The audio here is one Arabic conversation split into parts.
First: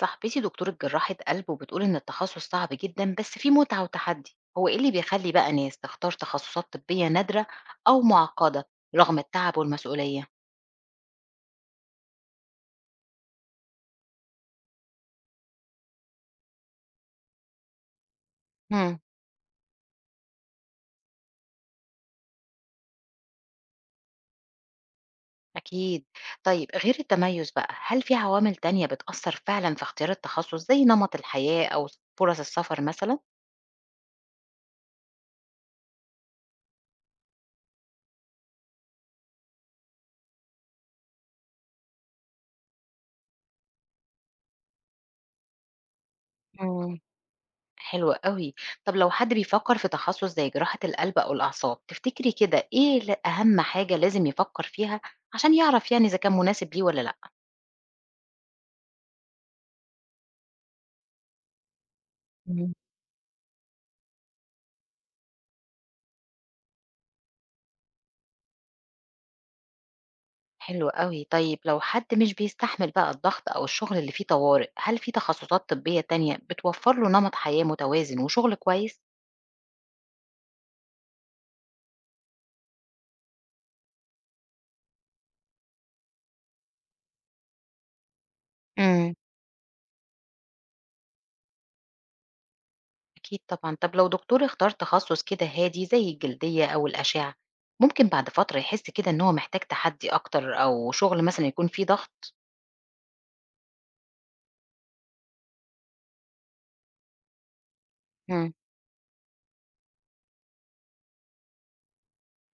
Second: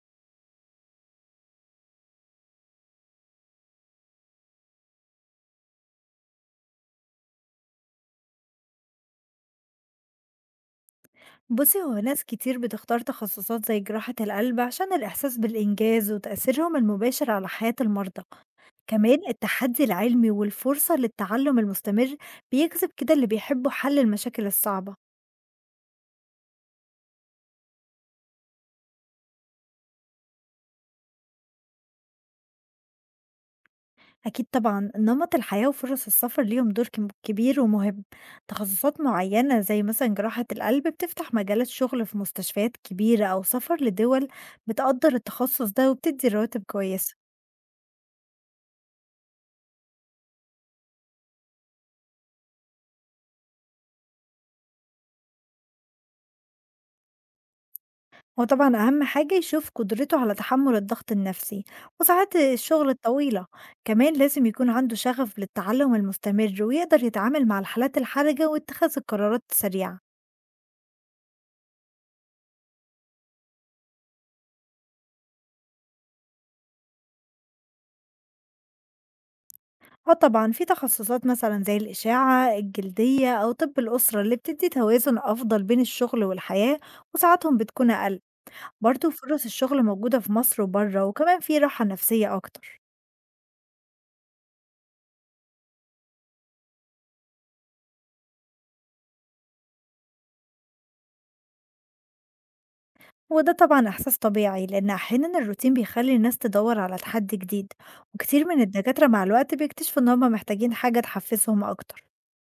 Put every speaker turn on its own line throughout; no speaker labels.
صاحبتي دكتورة جراحة قلب وبتقول إن التخصص صعب جدا بس فيه متعة وتحدي. هو إيه اللي بيخلي بقى ناس تختار تخصصات طبية نادرة أو معقدة رغم التعب والمسؤولية؟
بُصّي، هو ناس كتير بتختار تخصصات زي جراحة القلب عشان الإحساس بالإنجاز وتأثيرهم المباشر على حياة المرضى،
هم.
كمان التحدي العلمي والفرصة للتعلم المستمر بيجذب كده اللي بيحبوا حل المشاكل الصعبة.
أكيد. طيب غير التميز بقى، هل في عوامل تانية بتأثر فعلا في اختيار التخصص زي نمط الحياة أو فرص السفر مثلا؟
أكيد طبعًا نمط الحياة وفرص السفر ليهم دور كبير ومهم، تخصصات معينة زي مثلًا جراحة القلب بتفتح مجالات شغل في مستشفيات كبيرة أو سفر لدول بتقدّر التخصص ده وبتدّي رواتب
مم.
كويسة.
حلو قوي. طب لو حد بيفكر في تخصص زي جراحة القلب أو الأعصاب، تفتكري كده إيه أهم حاجة لازم يفكر فيها عشان يعرف يعني إذا كان مناسب ليه ولا
هو طبعًا أهم حاجة يشوف قدرته على تحمُّل الضغط النفسي وساعات
لأ؟
الشغل الطويلة، كمان لازم يكون عنده شغف للتعلُّم المستمر ويقدر يتعامل مع الحالات الحرجة واتخاذ القرارات السريعة.
حلو أوي. طيب لو حد مش بيستحمل بقى الضغط أو الشغل اللي فيه طوارئ، هل في تخصصات طبية تانية بتوفر له نمط حياة متوازن وشغل كويس؟
آه طبعًا في تخصصات مثلًا زي الإشاعة، الجلدية أو طِب الأسرة اللي بتدّي توازن أفضل بين الشغل والحياة وساعاتهم بتكون أقل، برضه
امم
فرص الشغل موجودة في مصر وبرّه وكمان في راحة نفسية أكتر.
أكيد طبعا. طب لو دكتور اختار تخصص كده هادي زي الجلدية أو الأشعة، ممكن بعد فترة يحس كده إن هو محتاج تحدي أكتر أو شغل مثلا يكون فيه ضغط؟
وده طبعا إحساس طبيعي لأن أحيانا الروتين بيخلي الناس تدور على تحدي جديد، وكتير
امم
من الدكاترة مع الوقت بيكتشفوا إن هما محتاجين حاجة تحفزهم أكتر.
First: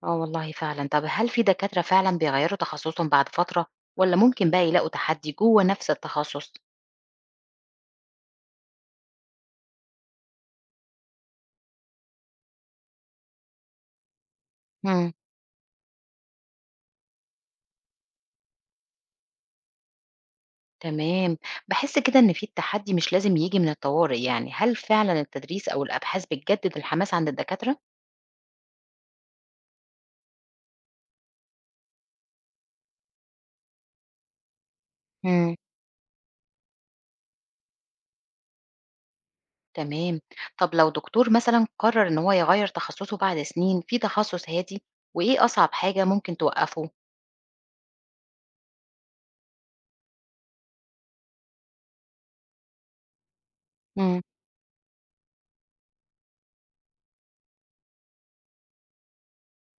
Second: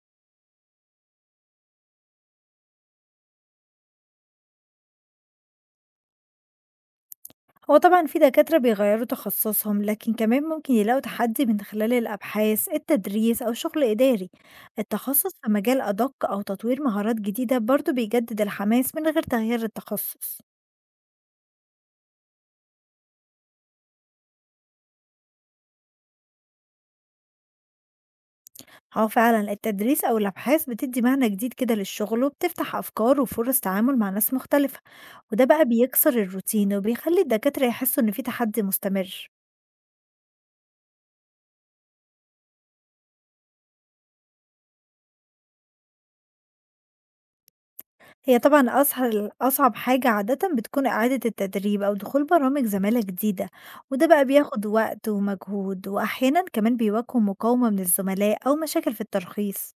اه والله فعلا. طب هل في دكاترة فعلا بيغيروا تخصصهم بعد فترة ولا ممكن بقى يلاقوا تحدي جوه نفس التخصص؟
هو طبعا في دكاترة بيغيروا تخصصهم لكن كمان ممكن يلاقوا تحدي من خلال الأبحاث التدريس أو شغل إداري، التخصص في مجال أدق أو تطوير مهارات جديدة برضه بيجدد الحماس من غير تغيير التخصص.
تمام. بحس كده إن في التحدي مش لازم يجي من الطوارئ، يعني هل فعلا التدريس أو الأبحاث بتجدد الحماس عند الدكاترة؟
آه فعلًا، التدريس أو الأبحاث بتدّي معنى جديد كده للشغل، وبتفتح أفكار وفرص تعامل مع ناس مختلفة، وده
مم.
بقى بيكسر الروتين وبيخلّي الدكاترة يحسّوا إن في تحدي مستمر.
تمام. طب لو دكتور مثلا قرر إن هو يغير تخصصه بعد سنين في تخصص هادي، وإيه أصعب حاجة ممكن توقفه؟
هي طبعًا أصعب حاجة عادةً بتكون إعادة التدريب أو دخول برامج زمالة جديدة، وده
مم.
بقى بياخد وقت ومجهود، وأحيانًا كمان بيواجهوا مقاومة من الزملاء أو مشاكل في الترخيص.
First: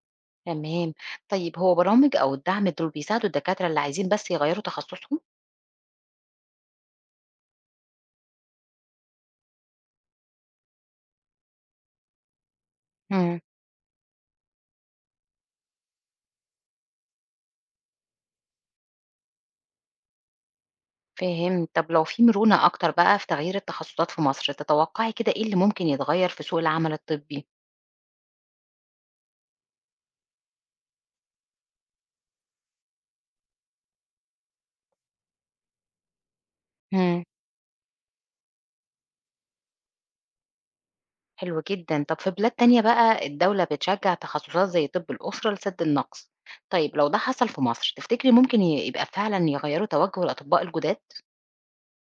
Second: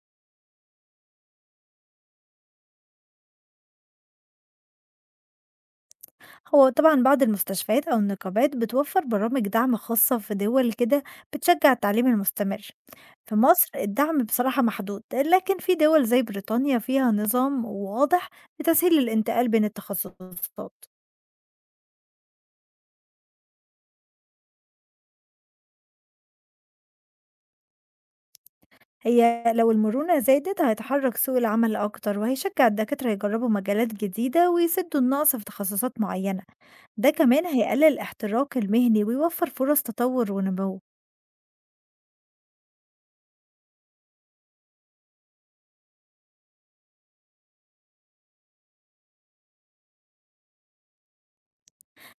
تمام. طيب هو برامج أو الدعم دول بيساعدوا الدكاترة اللي عايزين بس يغيروا تخصصهم؟
هو طبعا بعض المستشفيات أو النقابات بتوفر برامج دعم خاصة في دول كده بتشجع التعليم المستمر. في
مم.
مصر الدعم بصراحة محدود لكن في دول زي بريطانيا فيها نظام واضح لتسهيل الانتقال بين التخصصات.
فاهم. طب لو في مرونة أكتر بقى في تغيير التخصصات في مصر، تتوقعي كده إيه اللي ممكن يتغير في سوق العمل الطبي؟
هي لو المرونة زادت هيتحرك سوق العمل أكتر وهيشجع الدكاترة يجربوا مجالات جديدة ويسدوا النقص في تخصصات معينة، ده كمان هيقلل الاحتراق المهني ويوفر فرص تطور ونمو.
حلو جدًا. طب في بلاد تانية بقى الدولة بتشجّع تخصصات زي طِب الأسرة لسَد النقص. طيب لو ده حصل في مصر، تفتكري ممكن يبقى فعلًا يغيّروا توجُّه الأطباء الجُداد؟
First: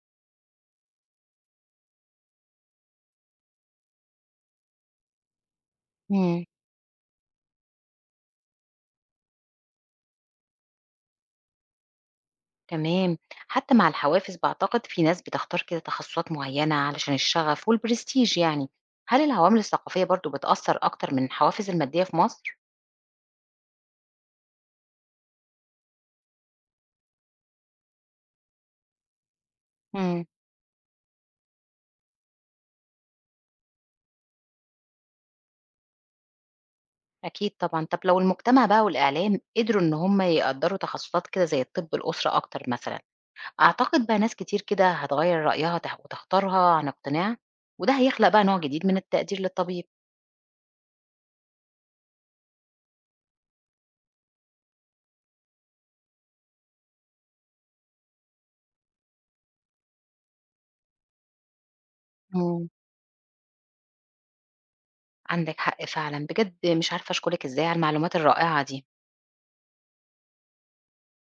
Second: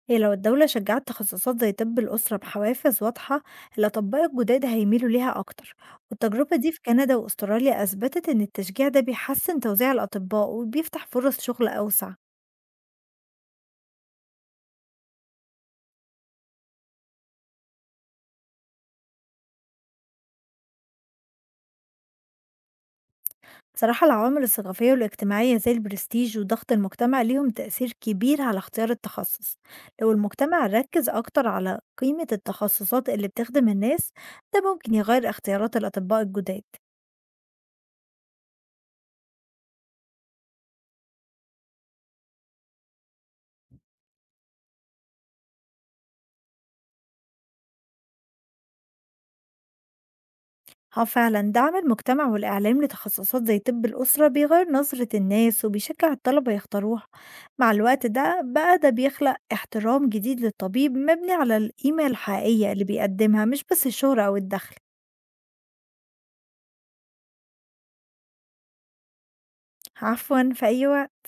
هي لو الدولة شجعت تخصصات زي طب الأسرة بحوافز واضحة، الأطباء الجداد هيميلوا ليها أكتر،
إمم.
والتجربة دي في كندا وأستراليا أثبتت إن التشجيع ده بيحسن توزيع الأطباء وبيفتح فرص شغل أوسع.
تمام. حتّى مع الحوافز باعتقد في ناس بتختار كده تخصصات معيّنة علشان الشغف والprestige يعني. هل العوامل الثقافية برضه بتأثّر أكتر من الحوافز المادية في مصر؟
صراحة العوامل الثقافية والاجتماعية زي البرستيج وضغط المجتمع ليهم تأثير كبير على اختيار التخصص، لو
إمم.
المجتمع ركز أكتر على قيمة التخصصات اللي بتخدم الناس ده ممكن يغير اختيارات الأطباء الجداد.
أكيد طبعًا. طب لو المجتمع بقى والإعلام قدروا إن هم يقدّروا تخصصات كده زي طِب الأسرة أكتر مثلًا، أعتقد بقى ناس كتير كده هتغيّر رأيها وتختارها عن اقتناع، وده هيخلق بقى نوع جديد من التقدير للطبيب.
اه فعلا دعم المجتمع والإعلام لتخصصات زي طب الأسرة بيغير نظرة الناس وبيشجع الطلبة يختاروها، مع الوقت ده بيخلق احترام جديد للطبيب مبني على القيمة
إمم.
الحقيقية اللي بيقدمها مش بس الشهرة أو الدخل.
عندِك حق فعلًا، بجد مش عارفة أشكرِك إزاي على المعلومات الرائعة دي.
عفوا، في أي وقت.